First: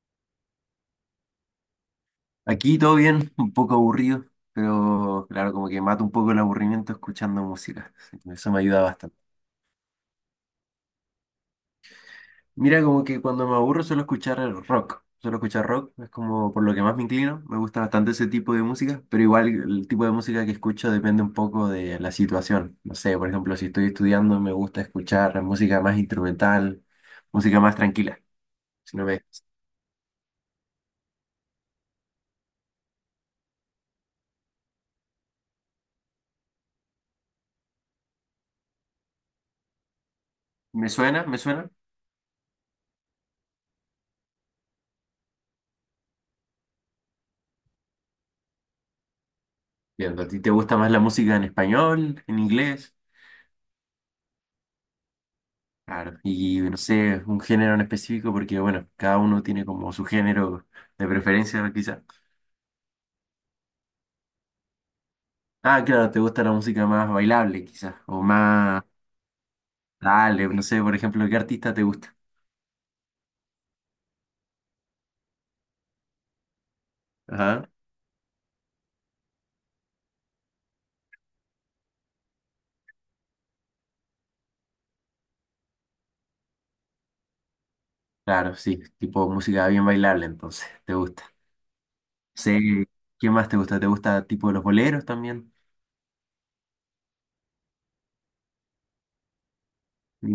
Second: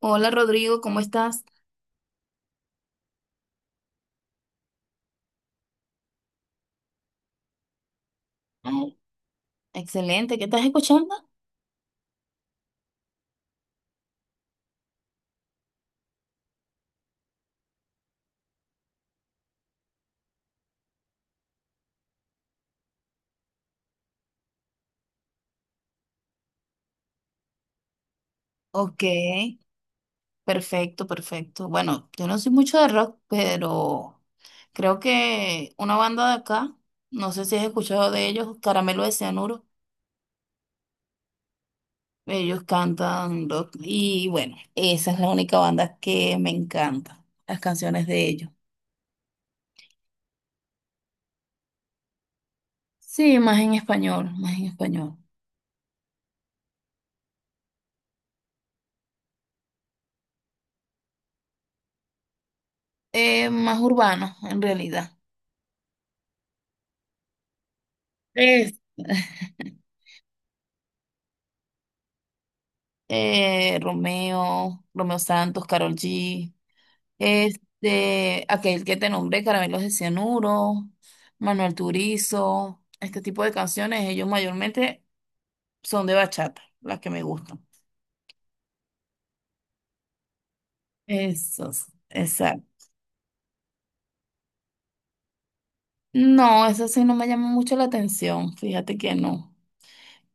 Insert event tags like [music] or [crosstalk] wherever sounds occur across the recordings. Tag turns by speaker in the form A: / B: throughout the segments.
A: Hola Rodrigo, ¿cómo estás?
B: Aquí todo bien, un poco aburrido, pero claro, como que mato un poco el aburrimiento escuchando música. Sí, eso me ayuda
A: Ay,
B: bastante.
A: excelente, ¿qué estás escuchando?
B: Mira, como que cuando me aburro suelo escuchar el rock. Suelo escuchar rock, es como por lo que más me inclino. Me gusta bastante ese tipo de música, pero igual el tipo de música que escucho depende un poco de la situación. No sé, por ejemplo, si estoy estudiando me gusta escuchar música más instrumental, música más tranquila. Si
A: Ok,
B: no me,
A: perfecto, perfecto. Bueno, yo no soy mucho de rock, pero creo que una banda de acá, no sé si has escuchado de ellos, Caramelo de Cianuro,
B: me suena, me suena.
A: ellos cantan rock y bueno, esa es la única banda que me encanta, las canciones de ellos.
B: Bien, ¿a ti te gusta más la música en español, en inglés?
A: Sí, más en español, más en español.
B: Claro, y no sé, un género en específico, porque bueno, cada uno tiene como su género de preferencia, quizás.
A: Más urbano, en realidad.
B: Ah, claro, te gusta la música más bailable, quizás, o
A: Es.
B: más,
A: [laughs]
B: dale, no sé, por ejemplo, ¿qué artista te gusta?
A: Romeo, Romeo Santos, Karol G,
B: Ajá.
A: este, aquel que te nombré, Caramelos de Cianuro, Manuel Turizo, este tipo de canciones, ellos mayormente son de bachata, las que me gustan.
B: Claro, sí, tipo música bien bailable, entonces, te gusta.
A: Esos, exacto.
B: Sí, ¿qué más te gusta? ¿Te gusta tipo los boleros también?
A: No, esas sí no me llaman mucho la atención, fíjate que no.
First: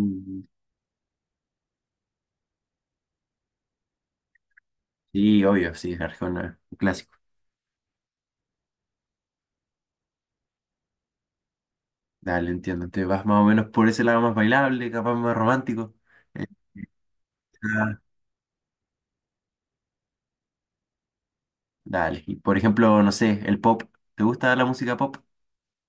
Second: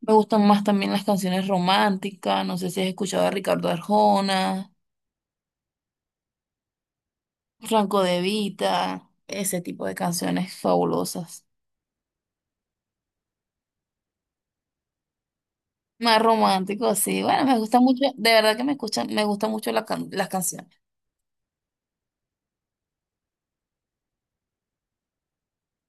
A: Me gustan más también las canciones románticas, no sé si has escuchado a Ricardo Arjona,
B: Sí, obvio, sí, Arjona, un clásico.
A: Franco De Vita, ese tipo de canciones fabulosas.
B: Dale, entiendo, te vas más o menos por ese lado más bailable, capaz más romántico.
A: Más romántico, sí. Bueno, me gusta mucho, de verdad que me escuchan, me gusta mucho las canciones.
B: Dale. Y por ejemplo, no sé, el pop. ¿Te gusta la música pop?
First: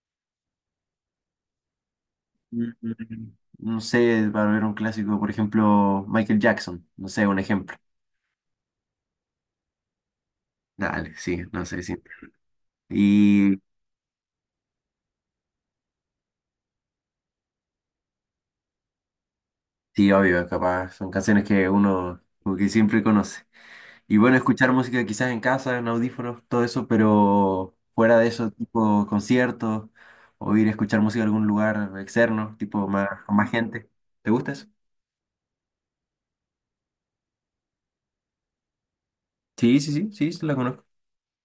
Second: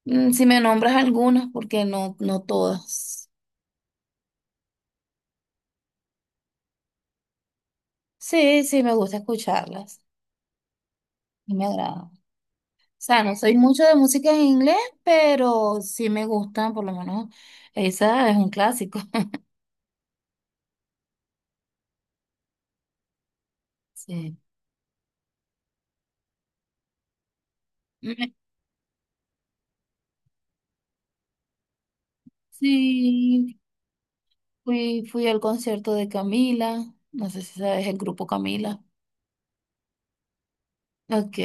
A: Mm, si me nombras algunas, porque no, no
B: Mm,
A: todas.
B: mm, No sé, para ver un clásico, por ejemplo, Michael Jackson. No sé, un ejemplo.
A: Sí, sí, me gusta escucharlas
B: Dale, sí,
A: y me
B: no sé, sí.
A: agrada. O sea, no soy
B: Y
A: mucho de música en inglés, pero sí me gustan, por lo menos esa es un clásico. [laughs]
B: sí, obvio, capaz, son canciones que uno como que siempre conoce. Y
A: Sí.
B: bueno, escuchar música quizás en casa, en audífonos, todo eso, pero fuera de
A: Me-
B: eso, tipo conciertos, o ir a escuchar música a algún lugar externo, tipo más, con más
A: Sí,
B: gente. ¿Te gusta eso?
A: fui al concierto de Camila. No sé si sabes el grupo Camila.
B: Sí, sí, sí, sí, sí, la conozco.
A: Ok,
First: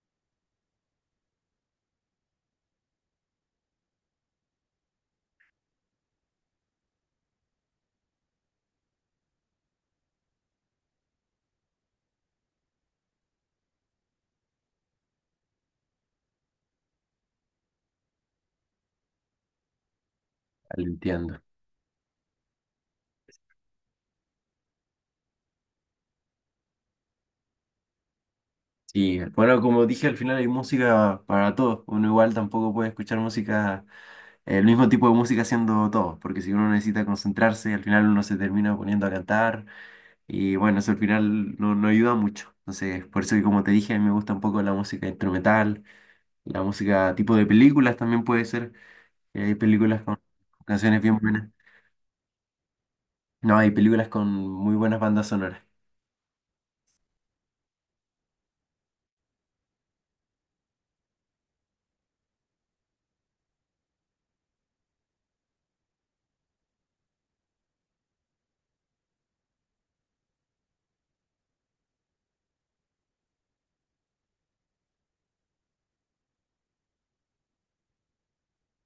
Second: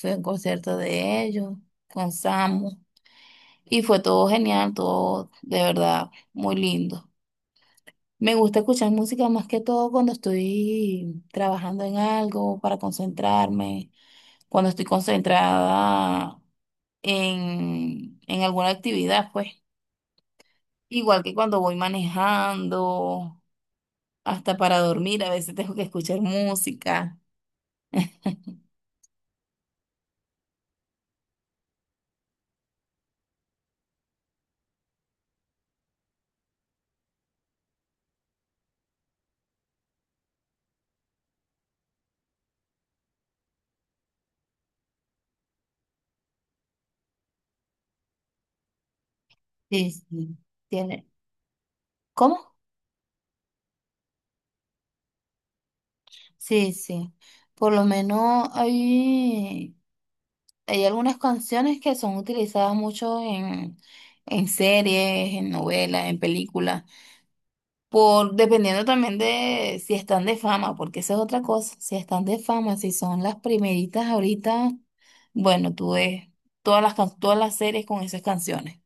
A: fui a un concierto de ellos con Samu. Y fue todo genial, todo de verdad muy lindo. Me gusta escuchar música más que todo cuando estoy trabajando en algo para concentrarme, cuando estoy concentrada en alguna actividad, pues.
B: Dale,
A: Igual que
B: entiendo.
A: cuando voy manejando, hasta para dormir, a veces tengo que escuchar música. [laughs]
B: Sí, bueno, como dije, al final hay música para todos. Uno igual tampoco puede escuchar música, el mismo tipo de música haciendo todo, porque si uno necesita concentrarse, al final uno se termina poniendo a cantar y bueno, eso al final no, no ayuda mucho. Entonces, por eso que como te dije, a mí me gusta un poco la música instrumental, la música tipo de películas también puede ser. Que Hay
A: Sí,
B: películas con
A: sí,
B: canciones
A: Tiene-
B: bien buenas.
A: ¿Cómo?
B: No, hay películas con muy buenas bandas sonoras.
A: Sí, sí. Por lo menos hay. Hay algunas canciones que son utilizadas mucho en series, en novelas, en películas, por dependiendo también de si están de fama, porque esa es otra cosa, si están de fama, si son las primeritas ahorita, bueno, tú ves todas las series con esas canciones.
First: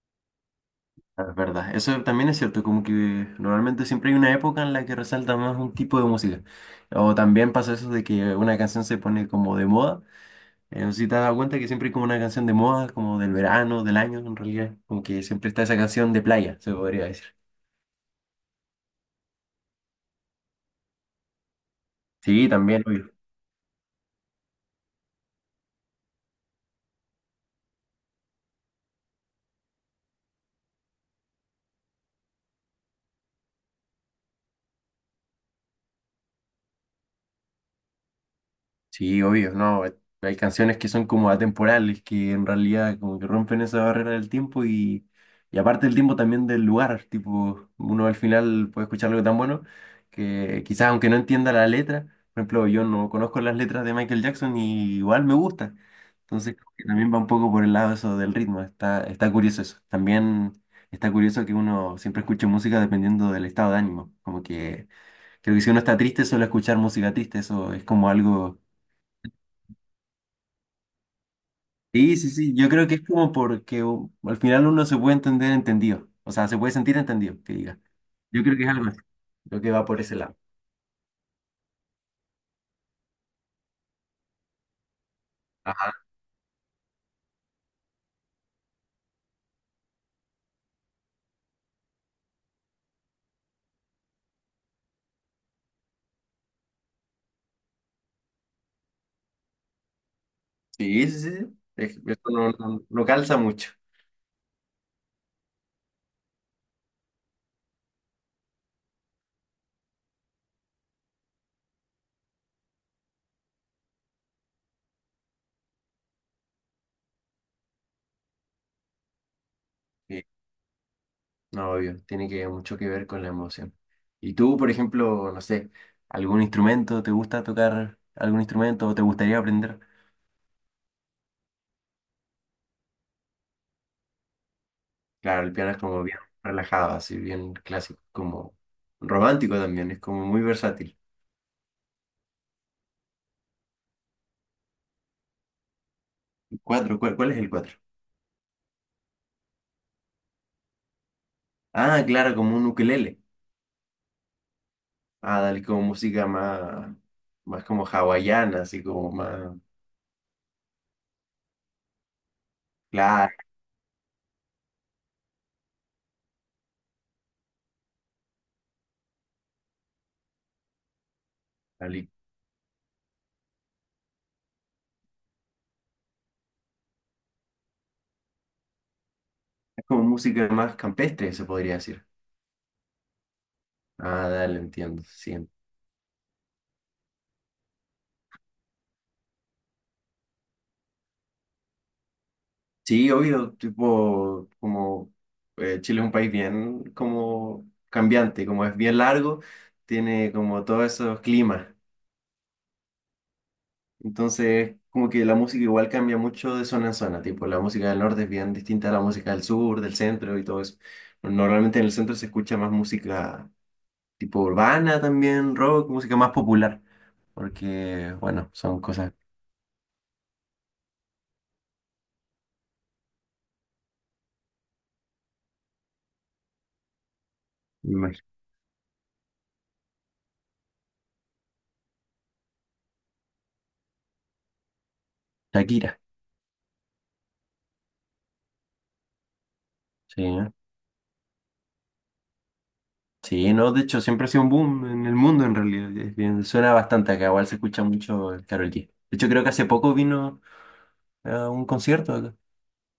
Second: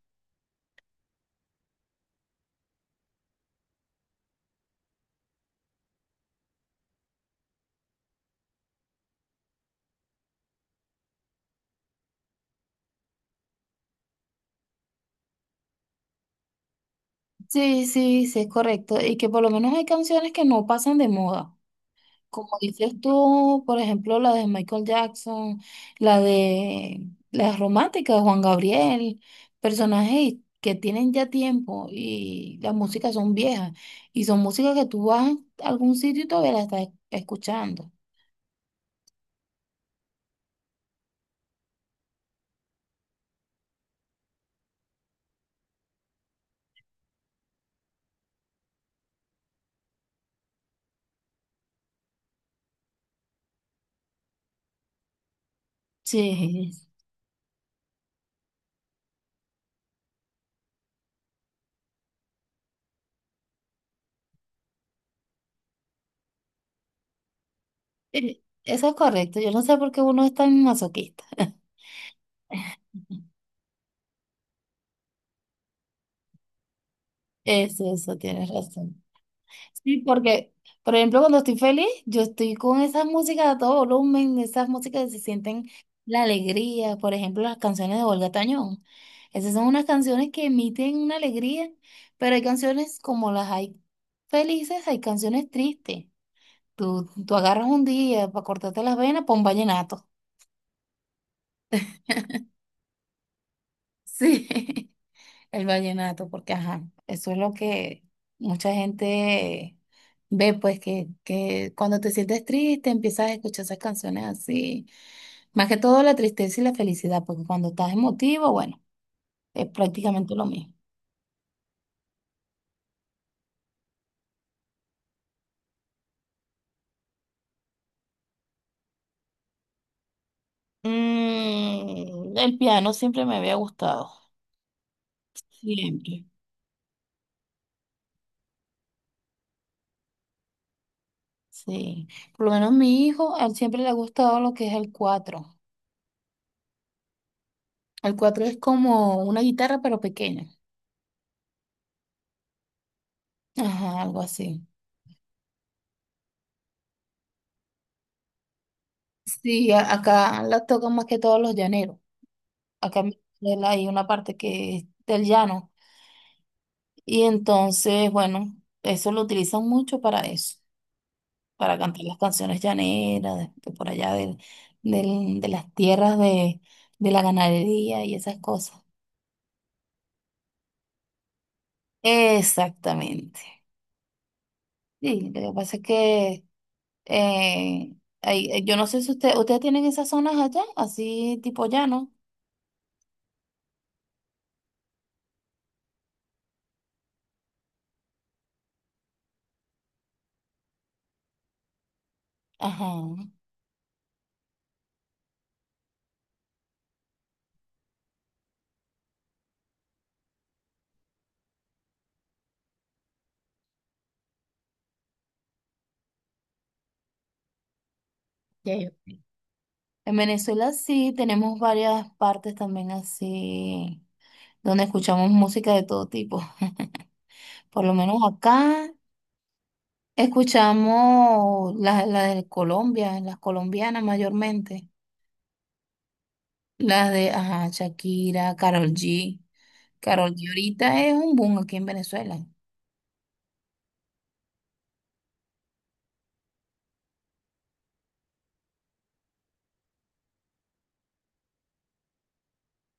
B: Es verdad, eso también es cierto, como que normalmente siempre hay una época en la que resalta más un tipo de música. O también pasa eso de que una canción se pone como de moda. No sé si te has dado cuenta que siempre hay como una canción de moda, como del verano, del año, en realidad. Como que siempre está esa canción de playa, se podría decir.
A: Sí, sí, sí, es correcto. Y que por lo menos hay canciones que no pasan de moda. Como
B: Sí, también.
A: dices tú, por ejemplo, la de Michael Jackson, la de las románticas de Juan Gabriel, personajes que tienen ya tiempo y las músicas son viejas y son músicas que tú vas a algún sitio y todavía la estás escuchando.
B: Sí, obvio, no. Hay canciones que son como atemporales, que en realidad como que rompen esa barrera del tiempo y aparte del tiempo también del lugar, tipo, uno al final puede escuchar algo tan bueno que quizás aunque no entienda la letra, por ejemplo, yo no conozco las letras de Michael Jackson y igual me gusta. Entonces, creo
A: Sí.
B: que también va un poco por el lado eso del ritmo, está curioso eso. También está curioso que uno siempre escuche música dependiendo del estado de ánimo, como que creo que si uno está triste suele escuchar música triste, eso es como algo.
A: Eso es correcto, yo no sé por qué uno es tan masoquista. [laughs]
B: Sí, sí, sí, yo creo que es como porque al final uno se puede entender entendido, o sea, se puede sentir entendido, que diga.
A: Eso,
B: Yo
A: tienes
B: creo que es algo así,
A: razón.
B: lo que va
A: Sí,
B: por ese lado.
A: porque, por ejemplo, cuando estoy feliz, yo estoy con esas músicas a todo volumen, esas músicas que se sienten
B: Ajá,
A: la alegría, por ejemplo, las canciones de Olga Tañón. Esas son unas canciones que emiten una alegría, pero hay canciones como las hay felices, hay canciones tristes. Tú agarras un día para cortarte las venas, pon vallenato.
B: sí, sí, sí, esto no, no, no calza mucho.
A: Sí. [laughs] El vallenato, porque ajá, eso es lo que mucha gente ve, pues que cuando te sientes triste empiezas a escuchar esas canciones así. Más que todo la tristeza y la felicidad, porque cuando estás emotivo, bueno, es
B: Sí,
A: prácticamente lo mismo.
B: no, obvio, tiene que mucho que ver con la emoción. ¿Y tú, por ejemplo, no sé, algún instrumento, te gusta tocar algún instrumento o te gustaría aprender?
A: Mm, el piano siempre me había gustado,
B: Claro, el piano es como bien
A: siempre,
B: relajado, así bien clásico, como romántico también, es como muy versátil.
A: sí. Por lo menos mi hijo, a él siempre le ha gustado lo que es el cuatro.
B: Cuatro, ¿cuál es el cuatro?
A: El cuatro es como una guitarra, pero pequeña.
B: Ah, claro, como un ukelele.
A: Ajá, algo así.
B: Ah, dale, como música más, más como hawaiana, así como más...
A: Sí, a- acá la tocan más que todos los llaneros. Acá en
B: Claro,
A: Venezuela hay una parte que es del llano. Y entonces, bueno, eso lo utilizan mucho para eso, para cantar
B: dale.
A: las canciones llaneras, de por allá del, del- de las tierras de la ganadería y esas cosas.
B: Es como música más campestre, se podría decir.
A: Exactamente.
B: Ah, dale, entiendo,
A: Sí, lo
B: sí.
A: que pasa es que eh, hay- yo no sé si usted, ustedes tienen esas zonas allá, así tipo llano.
B: Sí, obvio, tipo, como Chile es un país bien como cambiante, como es bien largo, tiene como todos esos climas.
A: Ajá.
B: Entonces, como que la música igual cambia mucho de zona en zona, tipo, la música del norte es bien distinta a la música del sur, del centro y todo eso. Normalmente en el centro se escucha más música tipo urbana también, rock, música más popular, porque, bueno,
A: Ya,
B: son
A: ya.
B: cosas...
A: En Venezuela sí tenemos varias partes también así, donde escuchamos música de todo tipo. [laughs] Por
B: me
A: lo menos
B: imagino.
A: acá escuchamos las la de Colombia, las colombianas mayormente.
B: Shakira,
A: Las de, ajá, Shakira, Karol G.
B: sí,
A: Karol G
B: ¿no?
A: ahorita es un boom aquí en Venezuela.
B: Sí, no, de hecho siempre ha sido un boom en el mundo en realidad, es bien- suena bastante acá, igual se escucha mucho el Karol G. De hecho creo que hace poco vino a un concierto acá.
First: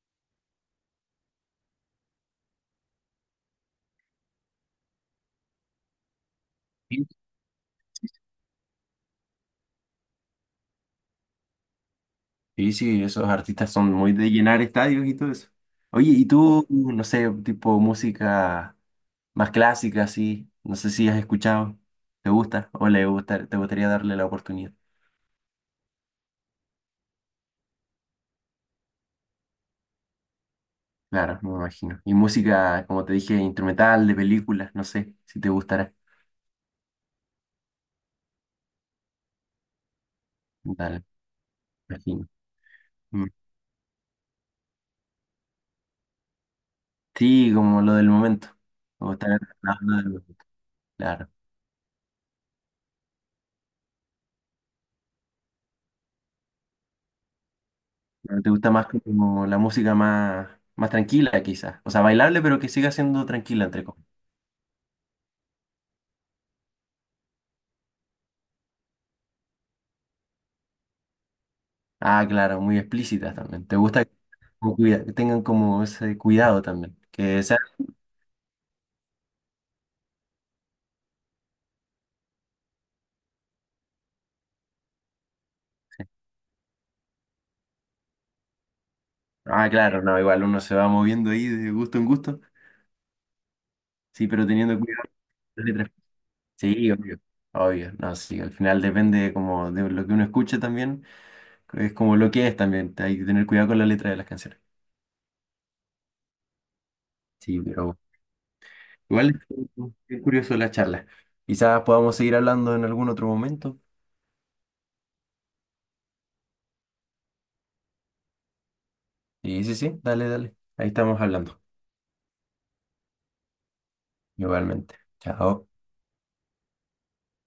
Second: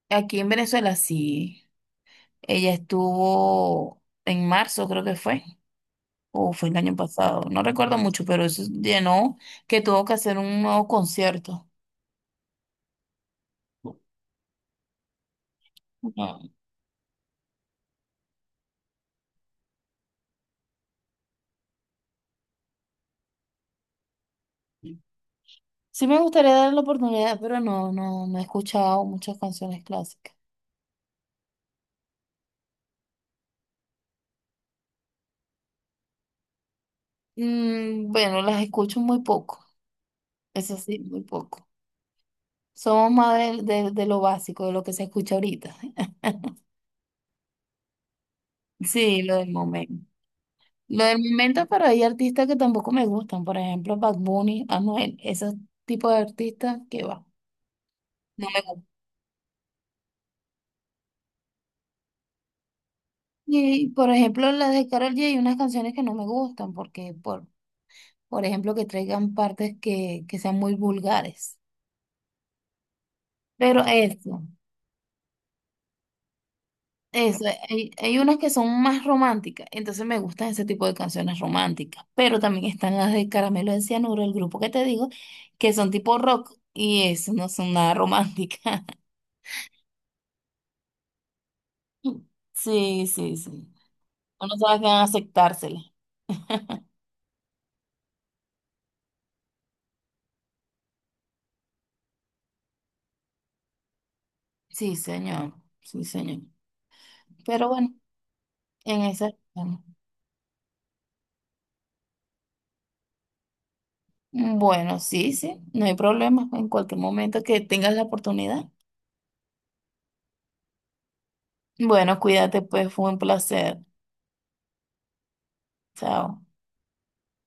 A: Aquí en Venezuela sí. Ella estuvo en marzo, creo que fue, o fue el año pasado, no recuerdo mucho, pero eso llenó que tuvo que hacer un nuevo concierto.
B: Sí, sí, esos artistas son muy de llenar estadios y todo eso. Oye, ¿y
A: Ah,
B: tú, no sé, tipo música más clásica, así? No sé si has escuchado. ¿Te gusta o le gusta, te gustaría darle la oportunidad?
A: sí me gustaría darle la oportunidad, pero no, no, no he escuchado muchas canciones clásicas.
B: Claro, me imagino. Y música, como te dije, instrumental, de películas, no sé si te gustará.
A: Mm, bueno, las escucho muy poco, eso sí,
B: Dale,
A: muy poco.
B: me imagino.
A: Somos
B: Mm.
A: más del- de lo básico, de lo que se escucha ahorita.
B: Sí, como lo del momento. Como
A: Sí, lo
B: estar
A: del momento.
B: tratarlo de-
A: Lo del
B: Claro.
A: momento, pero hay artistas que tampoco me gustan. Por ejemplo, Bad Bunny, Anuel, esos tipos de artistas que va,
B: Pero
A: no
B: ¿te
A: me
B: gusta
A: gustan.
B: más como la música más, más tranquila, quizás? O sea, bailable, pero que siga siendo tranquila, entre
A: Y por
B: comillas.
A: ejemplo, las de Karol G, hay unas canciones que no me gustan porque, por ejemplo, que traigan partes que sean muy vulgares.
B: Ah, claro, muy explícitas también. ¿Te
A: Pero
B: gusta que
A: eso,
B: como que tengan como ese cuidado también? Que
A: eso,
B: sea...
A: hay unas que son más románticas, entonces me gustan ese tipo de canciones románticas, pero también están las de Caramelo de Cianuro, el grupo que te digo, que son tipo rock y eso no son nada románticas.
B: Ah, claro, no, igual uno se va moviendo ahí de gusto en
A: [laughs]
B: gusto.
A: Sí, sí, sí.
B: Sí, pero
A: Uno
B: teniendo
A: sabe que van a
B: cuidado con las
A: aceptársela.
B: letras. Sí, obvio. Obvio, no, sí, al final depende como de lo que uno escuche también, es como lo que es también, hay que tener cuidado con la letra de las canciones.
A: Sí, señor, sí, señor.
B: Sí,
A: Pero bueno,
B: pero
A: en ese...
B: igual es curioso la charla. Quizás podamos seguir hablando en algún otro momento.
A: Bueno, sí, sí, no hay problema en cualquier momento que tengas la oportunidad.
B: Sí, sí, sí, dale, dale. Ahí estamos hablando,
A: Bueno, cuídate, pues fue un placer.
B: igualmente. Chao.
A: Chao.